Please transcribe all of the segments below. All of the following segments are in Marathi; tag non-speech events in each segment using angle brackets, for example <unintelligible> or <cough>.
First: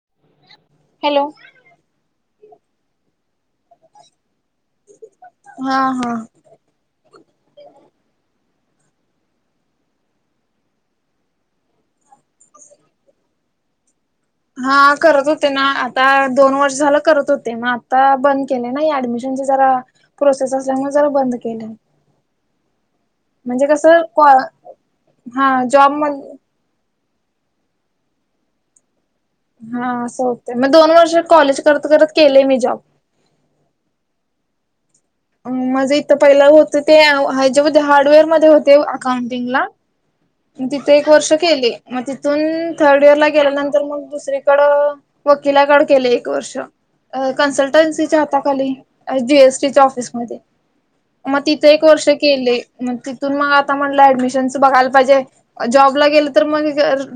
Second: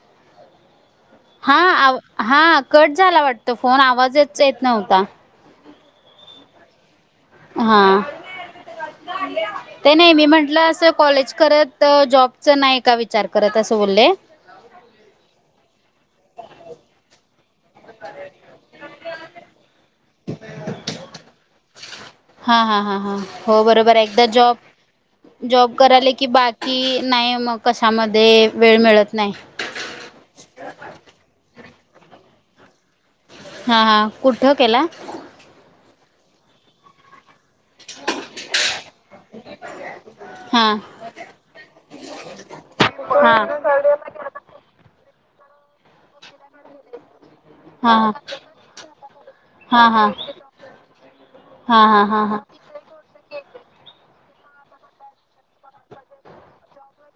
<inaudible> हॅलो. हां हां कट झाला वाटत फोन आवाजचं येत नव्हता. हा हा <unintelligible> हां. ते नाही मी म्हंटलं अस कॉलेज करत, जॉबच नाही का विचार करत असं बोलले, हा करत होते, ना आता दोन वर्ष झालं करतत ते मग आता बंद केलंय ना ऍडमिशनचं जरा प्रोसेस असल्यामुळे जरा बंद केलंय. हां हां हां हो बरोबर एकदा जॉब हा जॉब म कराले की बाकी की नाही मग कशामध्ये वेळ मिळत नाही. हां मग असं होतंय मग दोन वर्ष कॉलेज करत करत केले, मी जॉब हा हा कुठं केला? माझं इथं पहिलं होत ते ह्याच्या मध्ये हार्डवेअर मध्ये होते अकाउंटिंगला. हा म तिथे एक वर्ष केली मग तिथून थर्डइयर ला हा हा गेल्यानंतर तर मग दुसरीकड वकिलाकडं केल मग एक वर्ष, कॉन्सलटिंग कॅन्सलिटिंग हा च्या हाताखाली खाली जीएसटीच्या हा ऑफिस म हा मग तिथ एक हा वर्ष हा हा केले. मग तिथून मग आता म्हटलं ऍडमिशनच बघायला पाहिजे. जॉबला गेलं तर मग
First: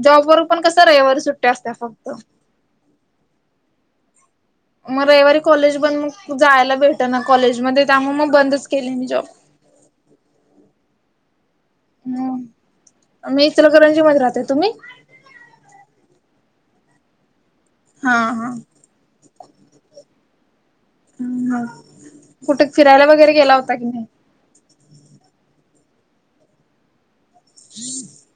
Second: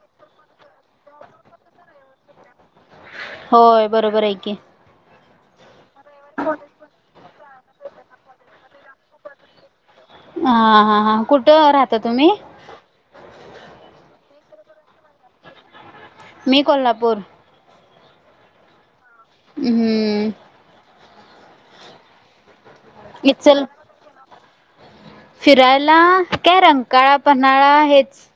जॉबवर पण कस रविवारी सुट्टी असत्या फक्त होय बरोबर आहे की. मग रविवारी कॉलेज बंद. मग जायला भेट ना कॉलेजमध्ये त्यामुळे मग बंदच केले मी जॉब हा हा हा कुठं राहता तुम्ही मी इचलकरंजी मध्ये राहते तुम्ही मी कोल्हापूर. हा हा. हम्म. ह कुठे फिरायला वगैरे गेला इचल होता की नाही. फिरायला काय रंकाळा पन्हाळा हेच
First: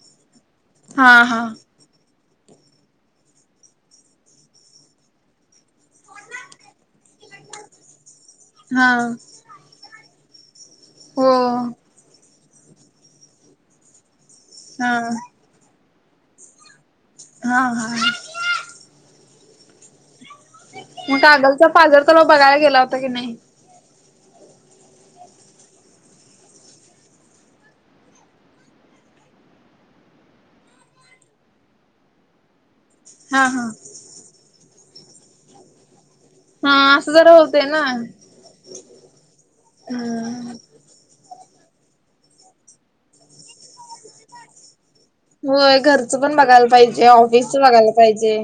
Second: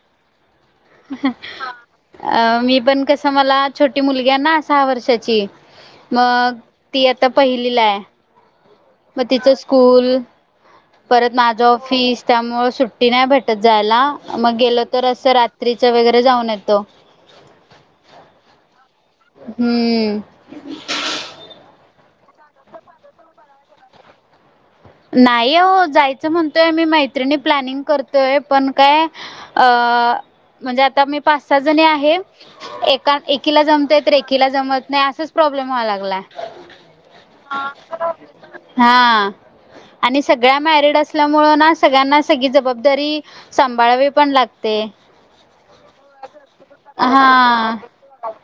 हा हा अ मी पण कसं मला छोटी मुलगी आहे ना सहा वर्षाची मग ती आता पहिलीला हाय. हां. मग तिचं स्कूल. हो परत माझं ऑफिस त्यामुळे सुट्टी नाही भेटत जायला मग गेलं हा तर असं रात्र त्रीच वगैरे जाऊन येतो. <unintelligible> हा हा. हम्म. मग कागलचा पाजर तलाव बघायला गेला होता की नाही? नाही अहो जायचं म्हणतोय आम्ही मैत्रिणी प्लॅनिंग करतोय पण काय अ म्हणजे आता आम्ही पाच सहा जणी आहे. कारण हा एकीला हा जमतय तर एकीला जमत नाही. असाच प्रॉब्लेम व्हायला लागलाय. हा असं जरा <unintelligible> होते ना हा आणि सगळ्या मॅरीड असल्यामुळे ना सगळ्यांना सगळी जबाबदारी सांभाळावी पण लागते. हो घरचं पण बघायला पाहिजे ऑफिसच बघायला पाहिजे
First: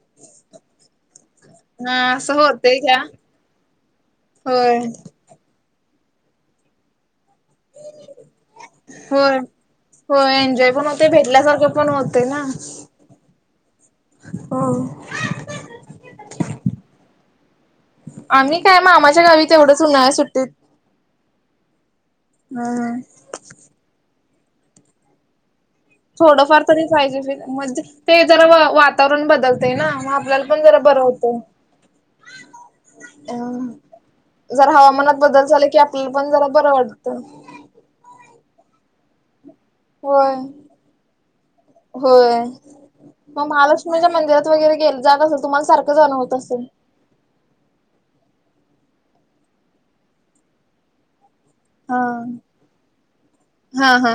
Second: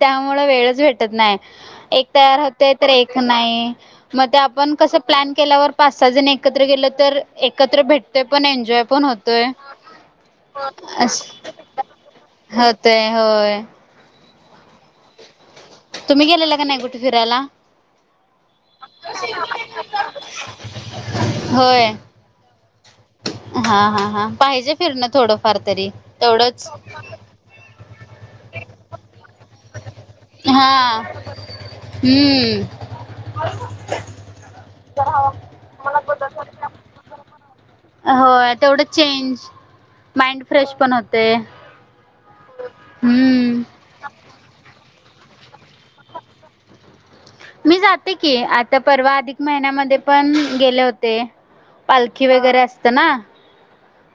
त्यामुं वेळच भेटत नाही हा एक असं तयार होते होतय तर का एक नाही मग होय ्ल केल्या पाच सहा एकत्र गे तर एक्र भेटण पण होय होतोय होय एन्जॉय पण होते भेटल्यासारखं पण होते ना ते होय हो तुम्ही गेलेला का नाही कुठे फिरायला आम्ही काय मा मामाच्या गावीत एवढंच उन्हाळ्या सुट्टीत होय हम् हा हा हा पाहिजे फिरणं थोडंफार तरी थोडंफार तेवढंच तरी पाहिजेि म्हणजे ते जरा वातावरण बदलते ना तला पण हा जरा बर होत हम्म अ जर हवामानात बदल झाला कि आपल्याला पण जरा बरं वाटत होय तेवढं चेंज होय माइंड फ्रेश पण होते होय मग हम्म. महालक्ष्मीच्या मंदिरात वगैरे गेल जाग असेल तुम्हाला सारखं जाणं होत असेल मी जाते की आता परवा अधिक महिन्यामध्ये पण गेले होते ते हा पालखी वगैरे असत ना हा हा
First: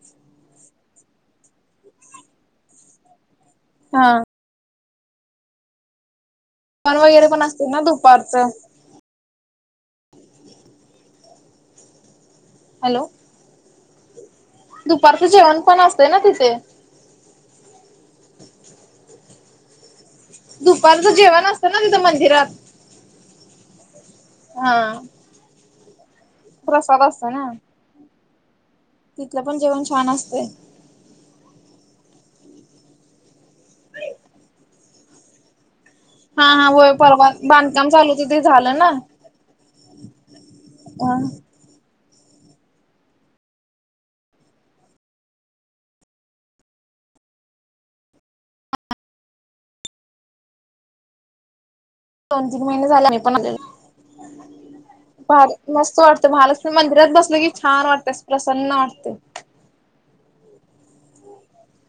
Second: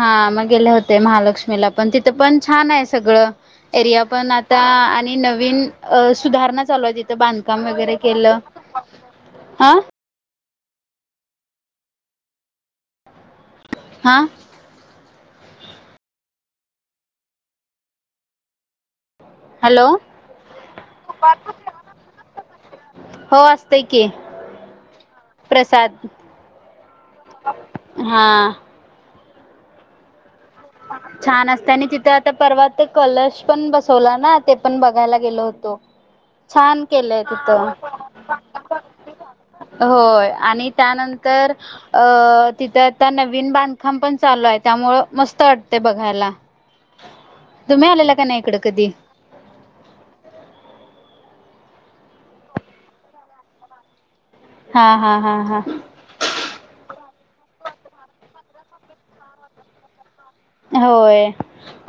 हा मग गेले होते महालक्ष्मीला पण तिथं पण छान आहे सगळं एरिया हा पण आ ता आणि नवीन अ सुधारणा चालूवा आहे पण तिथं वगैरे पण बांधकाम असते ना वगैरे केलं दुपारचं आा हॅलो हा दुपारचं जेवण पण असते ना तिथे हॅलो दुपारच जेवण असतं ना तिथं मंदिरात हो हा प्रसााद प्रसाद असतो ना हा तिथलं पण जेवण छान असतय छान असतय आणि तिथं आता परवा तर कलश पण बसवला ना ते पण बघायला गेलो होतो हा हा छान होय केलंय परवा तिथं बांधकाम चालू होतं ते झालं ना. होय आणि त्यानंतर अ तिथं आता नवीन बांधकाम पण चालू आहे त्यामुळ मस्त तटते बघायला तुम्ही आलेला का नाही इकड कधी दोन तीन महिने झाले मी पण म्हणजे हा हा हा फार हा मस्त वाटतय महालक्ष् मंदिरात बसल की छान वाटतय असं प्रसन्न वाटतय होय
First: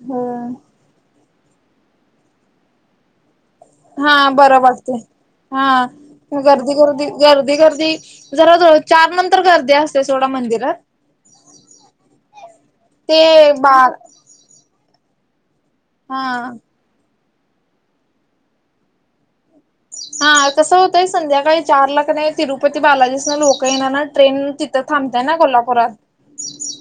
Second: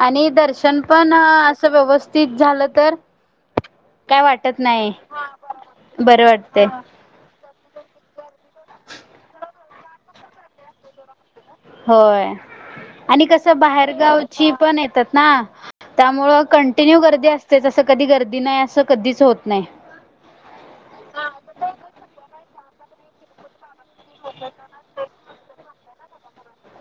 आणि हम्म. दर्शन पण असं व्यवस्थित झालं तर हा काय वाटत बरं नाही वाटतय हा बरं वाटतंय गर्दी गर्दी गर्दी गर्दी जरा जो चार नंतर गर्दी असते सोडा मंदिरात होय ते आणि कस बार बाहेरगावची पण येतात ना हा त्यामुंळ कंटि कंटिन्यू गर्दी असतेच असं कधी गर्दी नाही असं कधीच होत नाही हा कसं होतंय संध्याकाळी चारला क नाही तिरुपती बालाजीसन लोक काही ना ट्रेन तिथं थांबत्या ना कोल्हापुरात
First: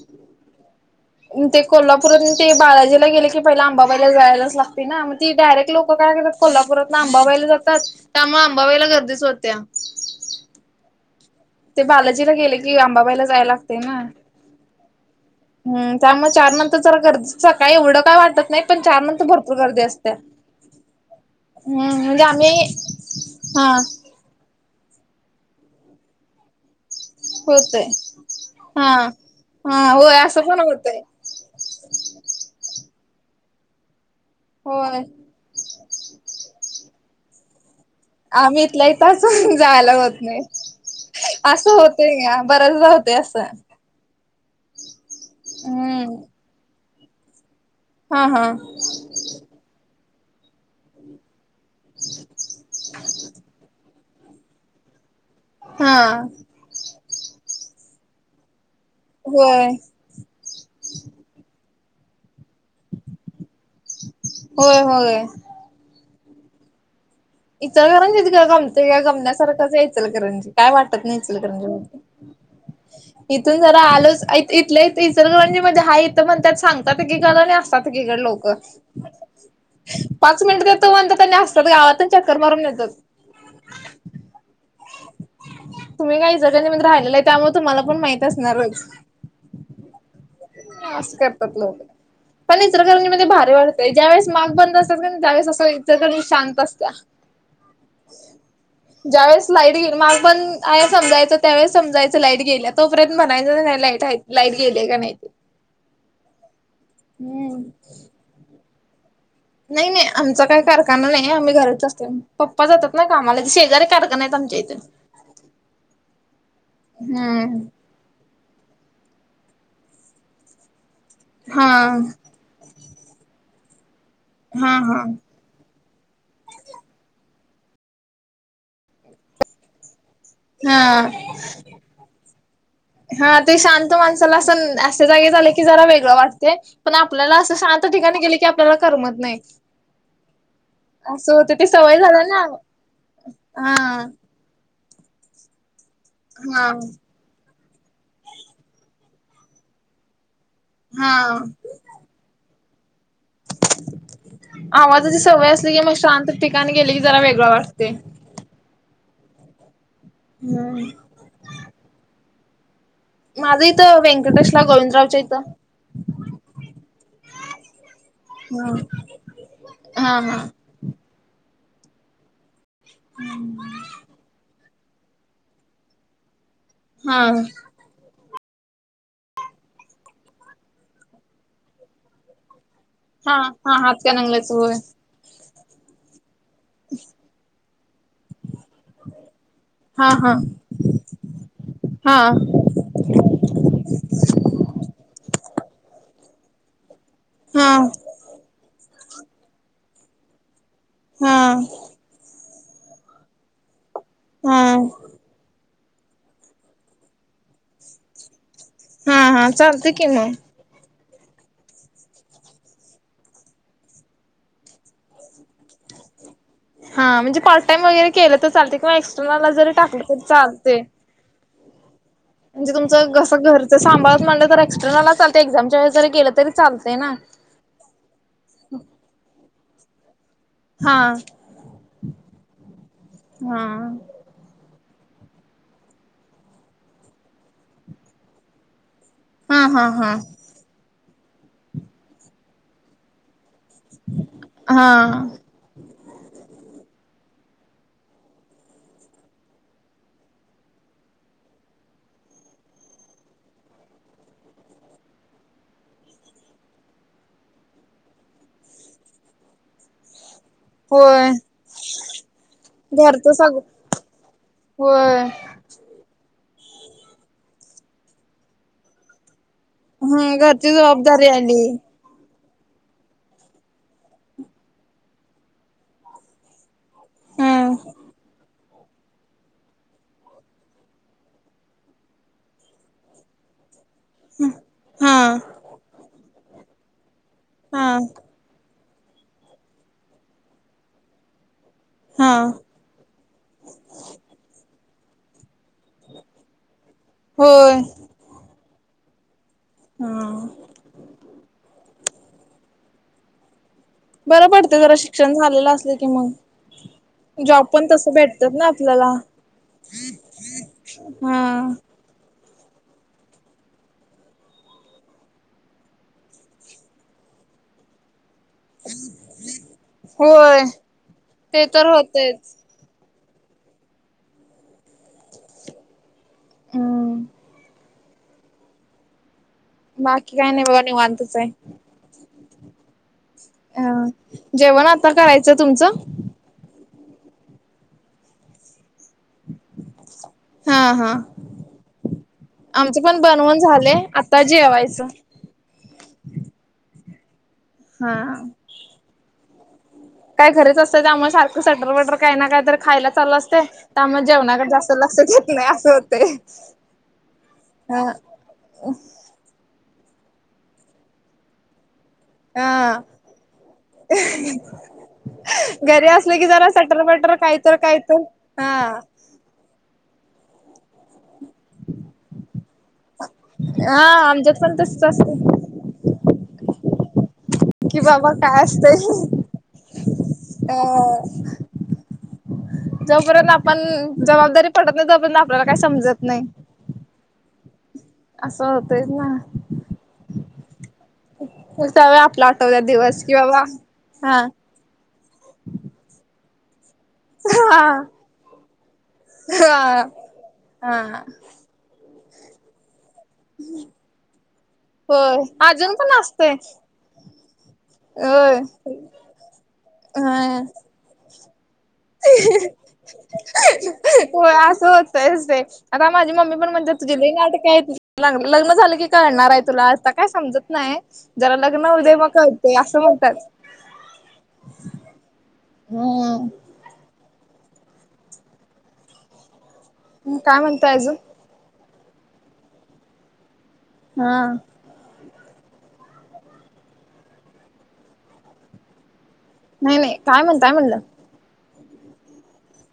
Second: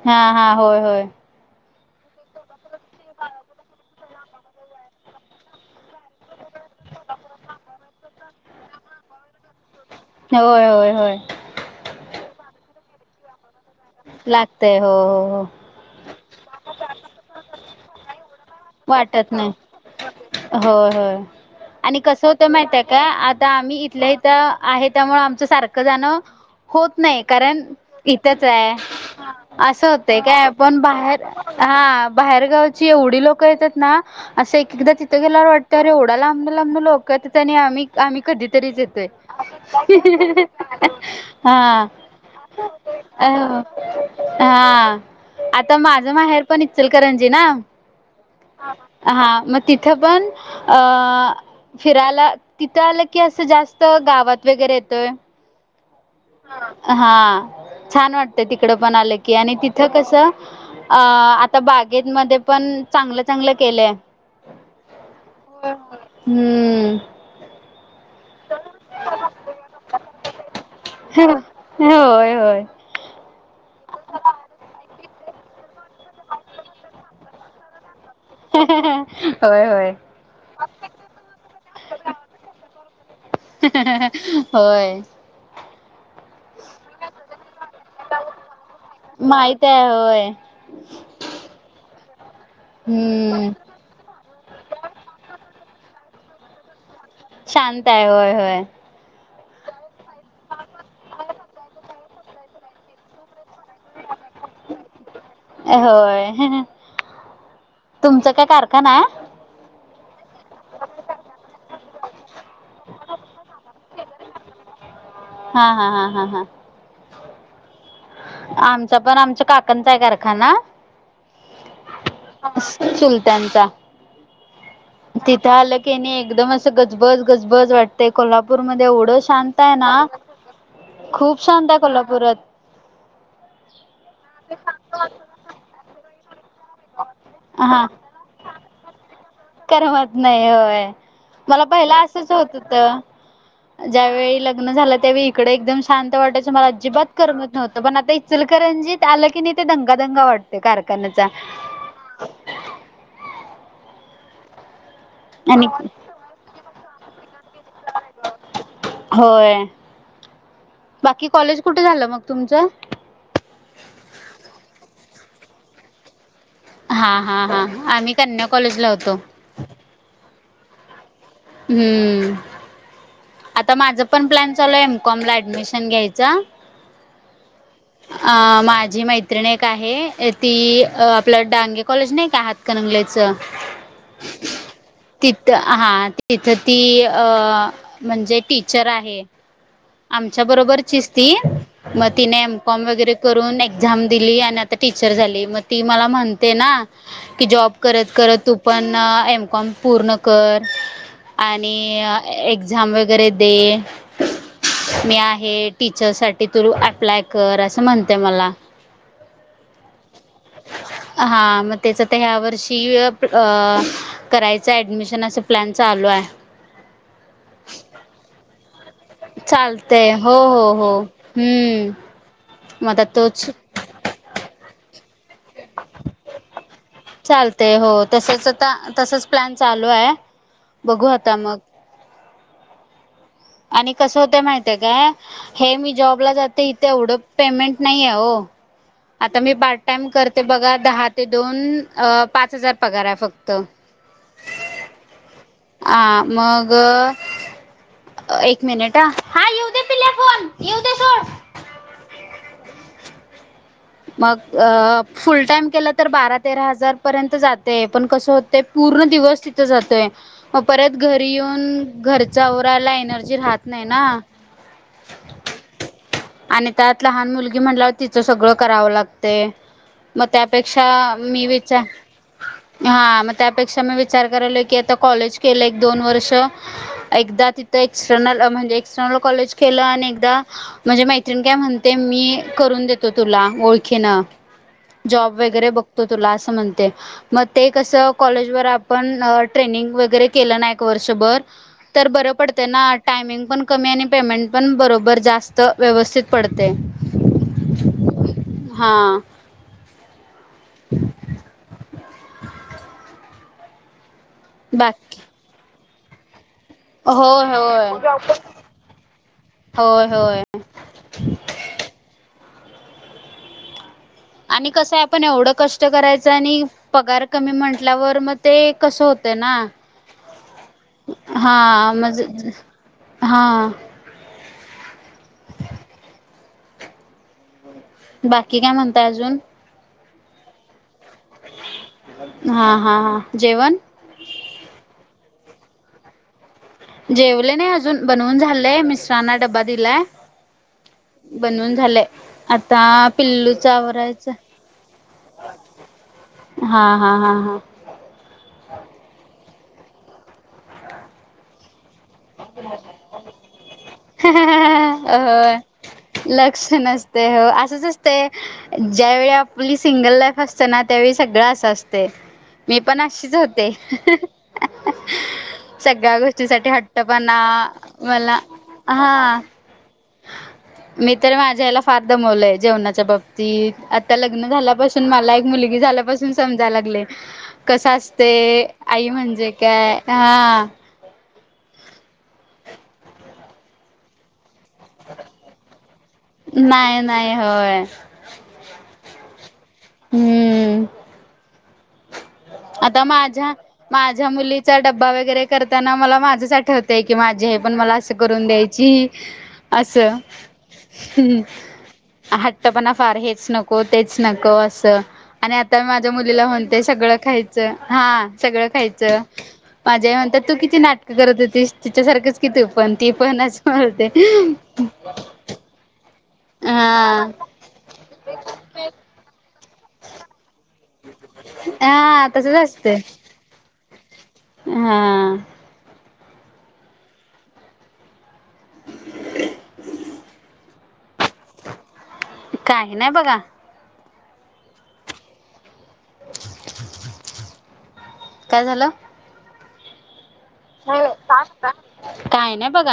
हा हा होय होय ते कोल्हापूरात ते बालाजीला गेले की पहिला अंबाबाईला जायलाच लागतय ना मग ती डायरेक्ट लोक काय करतात कोल्हापुरातन आंबाबाईला जातात त्यामुळे आंबाबाईला गर्दीच होत्या होय होय होय ते बालाजीला गेले की अंबाबाईला जायला लागतय हो हो हो. हम् त्यामूळ चार नंतर जरा गर्दीच सकाळी एवढं काय वाटत नाही पण चार नंतर वाटत नाही. भरपूर गर्दी असत्या. होय होय आणि कसं होतंय माहिताय काय आता हा आम्ही इथल्या इथं इथं आहे त्यामुळे आमच सारखं जाण होत नाही कारण होतय इथ काय हा. अस हा होय होतय असं काय पण होतय बाहे हा बाहेरगावची एवढी लोकं येतात ना असं एक एकदा होय. तिथं गेल्यावर वाटत तर एवढं लांबनं लांबनं लोक येत्यात आणि आम्ही आम्ही कधीतरीच इथल्या येतोय इथं असून जायला होत नाही हा. ते अ असं हा आता माझं हम्म माहेर पण इचलकरंजी ना. हा हा. हा मग तिथं पण अ अ फिरायला तिथं आलं की असं जास्त गावात वगैरे येतोय. हा. हा छान वाटत तिकडं पण आलं की आणि होय तिथं कसं अ आता बागेतमध्ये पण चांगलं चांगलं केलय होय होय हम्म इचलकरंजीत गमतय काय गमण्यासारखंच आहे इचलकरंजी काय वाटत नाही इचलकरंजीमध्ये होय, होय. इथून जरा आलोच इथल्या इथ इचलकरांजी म्हणजे हे इथं म्हणयात सांगतात एकीकड असतातकडे एकीकड लोक. होय, होय. पाच मिनिटात येतो म्हणतात त्यांनी असतात गावात न चक्कर मारून येतात. होय. तुम्ही काही जगांनमधी राहिलेलं आहे त्यामुळे तुम्हाला पण माहित असणारच. माहित आहे होय. असं करतात लोक. पण इतचलकरंजी मध्ये हम्म. भारी वाढतय ज्या वेळेस माग बंद असतात का त्यावेळेस असं इचलकरंजी शांत असत. शांत आहे होय होय. ज्यावेेळेस लाईटे गे माग बंद आहे समजायचं त्यावेळेस समजायचं लाईट गेल्या तोपर्यंत म्हणायचं नाही. लाईट आहे लाईट गेली का नाही ते हम्म. तुमच काय कार का नाय नाही नाही आमचा काही कारखाना नाही आम्ही घरच असतो पप्पा जातात ना कामाला ते शेजारी कारखाना्या आहेत आमच्या इथे. हा हा हा हा हा. हम्म. आमचा पण आमच्या काकांचा आहे कारखाना. हा. चुलत्यांचा हा हा. तिथ आलं की नाही एकदम असं गजबज गजबज वाटतंय कोल्हापूरमध्ये एवढं शांत आहे ना. हा खूप शांत आहे कोल्हापुरात. हा ते शांत माणसाला असं न अश्या जागेत आल्यावर जरा वेगळं वाटतंय पण आपल्याला असं हा शांत ठिकाणी गेले की आपल्याला करमत नाही. करमत नाही होय असं होत मला ते पहिलं सवय झालं असंच ना होत होत. हा ज्यावेळी लग्न झालं त्यावेळी इकडे एकदम शांत वाटायचं मला हा अजिबात करमत नव्हतं पण आता इचलकरंजीत आलं की नाही ते दंगा दंगा वाटत हा कारखान्याचा. आवाजाची सवय आणि असली की मग शांत ठिकाणी गेली की जरा वेगळं वाटतय. होय. हम्म. बाकी कॉलेज कुठे झालं मग तुमचं? माझं इथं व्यंकटेशला गोविंदरावच्या इथं. हा हा हा आम्ही कन्या हा कॉलेज ला होतो. हा ह. हम्म. हम्. <inaudible> आता माझं पण प्लॅन चालू आहे एम कॉम ला ऍडमिशन घ्यायचा. हा. <unintelligible> <inaudible> अ माझी मैत्रिणी एक आहे ती आपलं डांगे कॉलेज नाही का हातकरणंगलेत हा हा हातकरंगलेत होय. तिथ हा तिथ ती अ म्हणजे टीचर आहे. हा हा आमच्या बरोबरीचीच ती मग हा तीने एम कॉम वगैरे करून एक्झाम दिली आणि आता टीचर झाली मग ती मला म्हणते ना की हा जॉब करत करत तू पण एमकॉम पूर्ण कर. हा आणि एक्झाम वगैरे ते हा मी आहे टीचर साठी तु अप्लाय कर असं म्हणते मला. हा हा चालते की मग. हा मग तेच ते ह्या वर्षी अ करायचं ऍडमिशन असं प्लॅन चालू आहे. हां म्हणजे पार्टटाईम वगैरे केलं तर चालते कींवा एक्स चालतेय हो हो हो हम्म. म्हणजे मग आता तुमचं कसं तोच घरच सांबाळत म्हणलं तर एक्स्टर्नल चालते एक्झामच्या वेळी जरी गेलं तरी चालते ना. चालतेय हो,, तसच आता, तसच प्लॅन चालू आहे. हा बघू आता मग हा, आणि कसं होत माहितेय काय? हे मी जॉबला जाते, इथे एवढं पेमेंट नाही आहे ओ. आता मी हा पार्ट हा टाइम हा करते बघा दहा ते दोन, पाच हजार पगार आहे फक्त. हा, आं,, मग एक मिनिट ह, हा येऊ दे पिल्या फोन,, येऊ दे सोड. मग फुल टाइम केलं तर बारा तेरा हजार पर्यंत जातेय, पण कस ते पूर्ण दिवस तिथं जातोय. मग परत होय घरी येऊन, घरचा आवरायला घरचं एनर्जी सग राहत नाही ना. होय. आणि त्यात लहान मुलगी म्हणल्यावर तिचं सगळं करावं लागतय. मग ह घरची त्यापेक्षा, जबाबदारी मी आली विचार हा, मग त्यापेक्षा मी विचार करालोय की आता कॉलेज केलं एक दोन वर्ष एकदा हा तीथ एक्स्टर्नल अ म्हणजे एक्स्टर्नल कॉलेज केलं आणि एकदा म्हणजे मैत्रिणी काय म्हणते मी करून देतो तुला ओळ खिन हा जॉब वगैरे बघतो तुला असं म्हणते. मग ते हा कसं कॉलेज वर आपण ट्रेनिंग वगैरे केलं ना एक वर्षभर तर बरं हा पडते ना. टायमिंग पण कमी आणि पेमेंट पण बरोबर जास्त, व्यवस्थित पडतय. होय, हां, हो. ह <inaudible> बरं पडतं जरा शिक्षण झालेलं असलं की मग. होय जॉब पण तस होय भेटतात ना आपल्याला. होय होय हां. आणि कसंय आपण एवढं कष्ट करायचं आणि पगार कमी म्हटल्यावर मग ते कस होतय ना,, होय ते तर हा म्हजे होतेच हां, हं, बाकी काय म्हणताय अजून? बाकी काही नाही बगा,, निवांतच आहे. हा, हा, हा जेवण? ह, जेवण आता करायचं, तुमचं? जेवले नाही अजून,, बनवून झालेय, मिस्टरांना डब्बा दिलाय. हा हा बनवून झालंय,, आता आमचं पण बनवून पिल्लूच झालंय आवरायच. आता जेवायचं हा, हा, हा हा हां, काय घरीच असतोय,,, त्यामुळे सारखं सटर वटर काही ना काही तर खायला चालु असतय,, त्यामुळं मग जेवणाकडे जास्त लक्ष देत नाही असं होतय. ते असंच आसतय, ते ज्यावेेळेऽ आपली सिंगल लाईफ असते ना,, त्यावेळी सगळं असं असतय. मी पण हा अशीच होते,, घरी सगळ्या असले की जरा गोष्टीसाठी ह सटर बटर चटपणा काहीत काहीत मला,, हा हां,, मी तर माझ्या याला फार दमवलंय,, जेवणाच्या बाबतीत,, हा आता लग्न आमच्यात पण तसच झाल्यापसून मला एक असते मुलगी झाल्यापासून समजायला लागलेय. कस कि बाबा काय असतय,, आई असतंय म्हणजे काय? हां,, अ ह जोपर्यंत आपण, जबाबदारी पडत नाही तोपर्यंत आपल्याला काही समजत नाही. नाही, नाही, होय. असं होतय ना. हम्मळ उसाव आपलं आठवत्यात दिवस, कि बाबा, हां चा डब्बा वगैर करताना, मला माझंच आठवतय म्हणत्यां की माझी आई पण मला हा असं करून द्यायची असं. हा हा हट्ट पणा फार हेच हेच नको तेच नको असं होय आणि आता मी अजून माझ्या पण मुलीला असतय म्हणते सगळं खायच. हा होय सगळं खायचं माझी आई म्हणत्या तू हा किती नाटकं करत होतीस. तिच्यासारखंच कि तू पण ती पण आस बोलते. होय असं <inaudible> आता माझी मम्मी पण म्हणत्या तुझी हा लई नाटक आहेत लग्न झालं की कळणार आहे तुला आता काय समजत नाय. नाय जरा लग्न होऊ दे म हा तसच कळतंय असतय असं म्हणत्यात. हा हम <inaudible> हम काय म्हणताय अजून काही नाय बघा. हा काय झालं न्हाय न्हाय काय म्हणताय. नाही म्हणलं नाही सांग काय नाही बघा.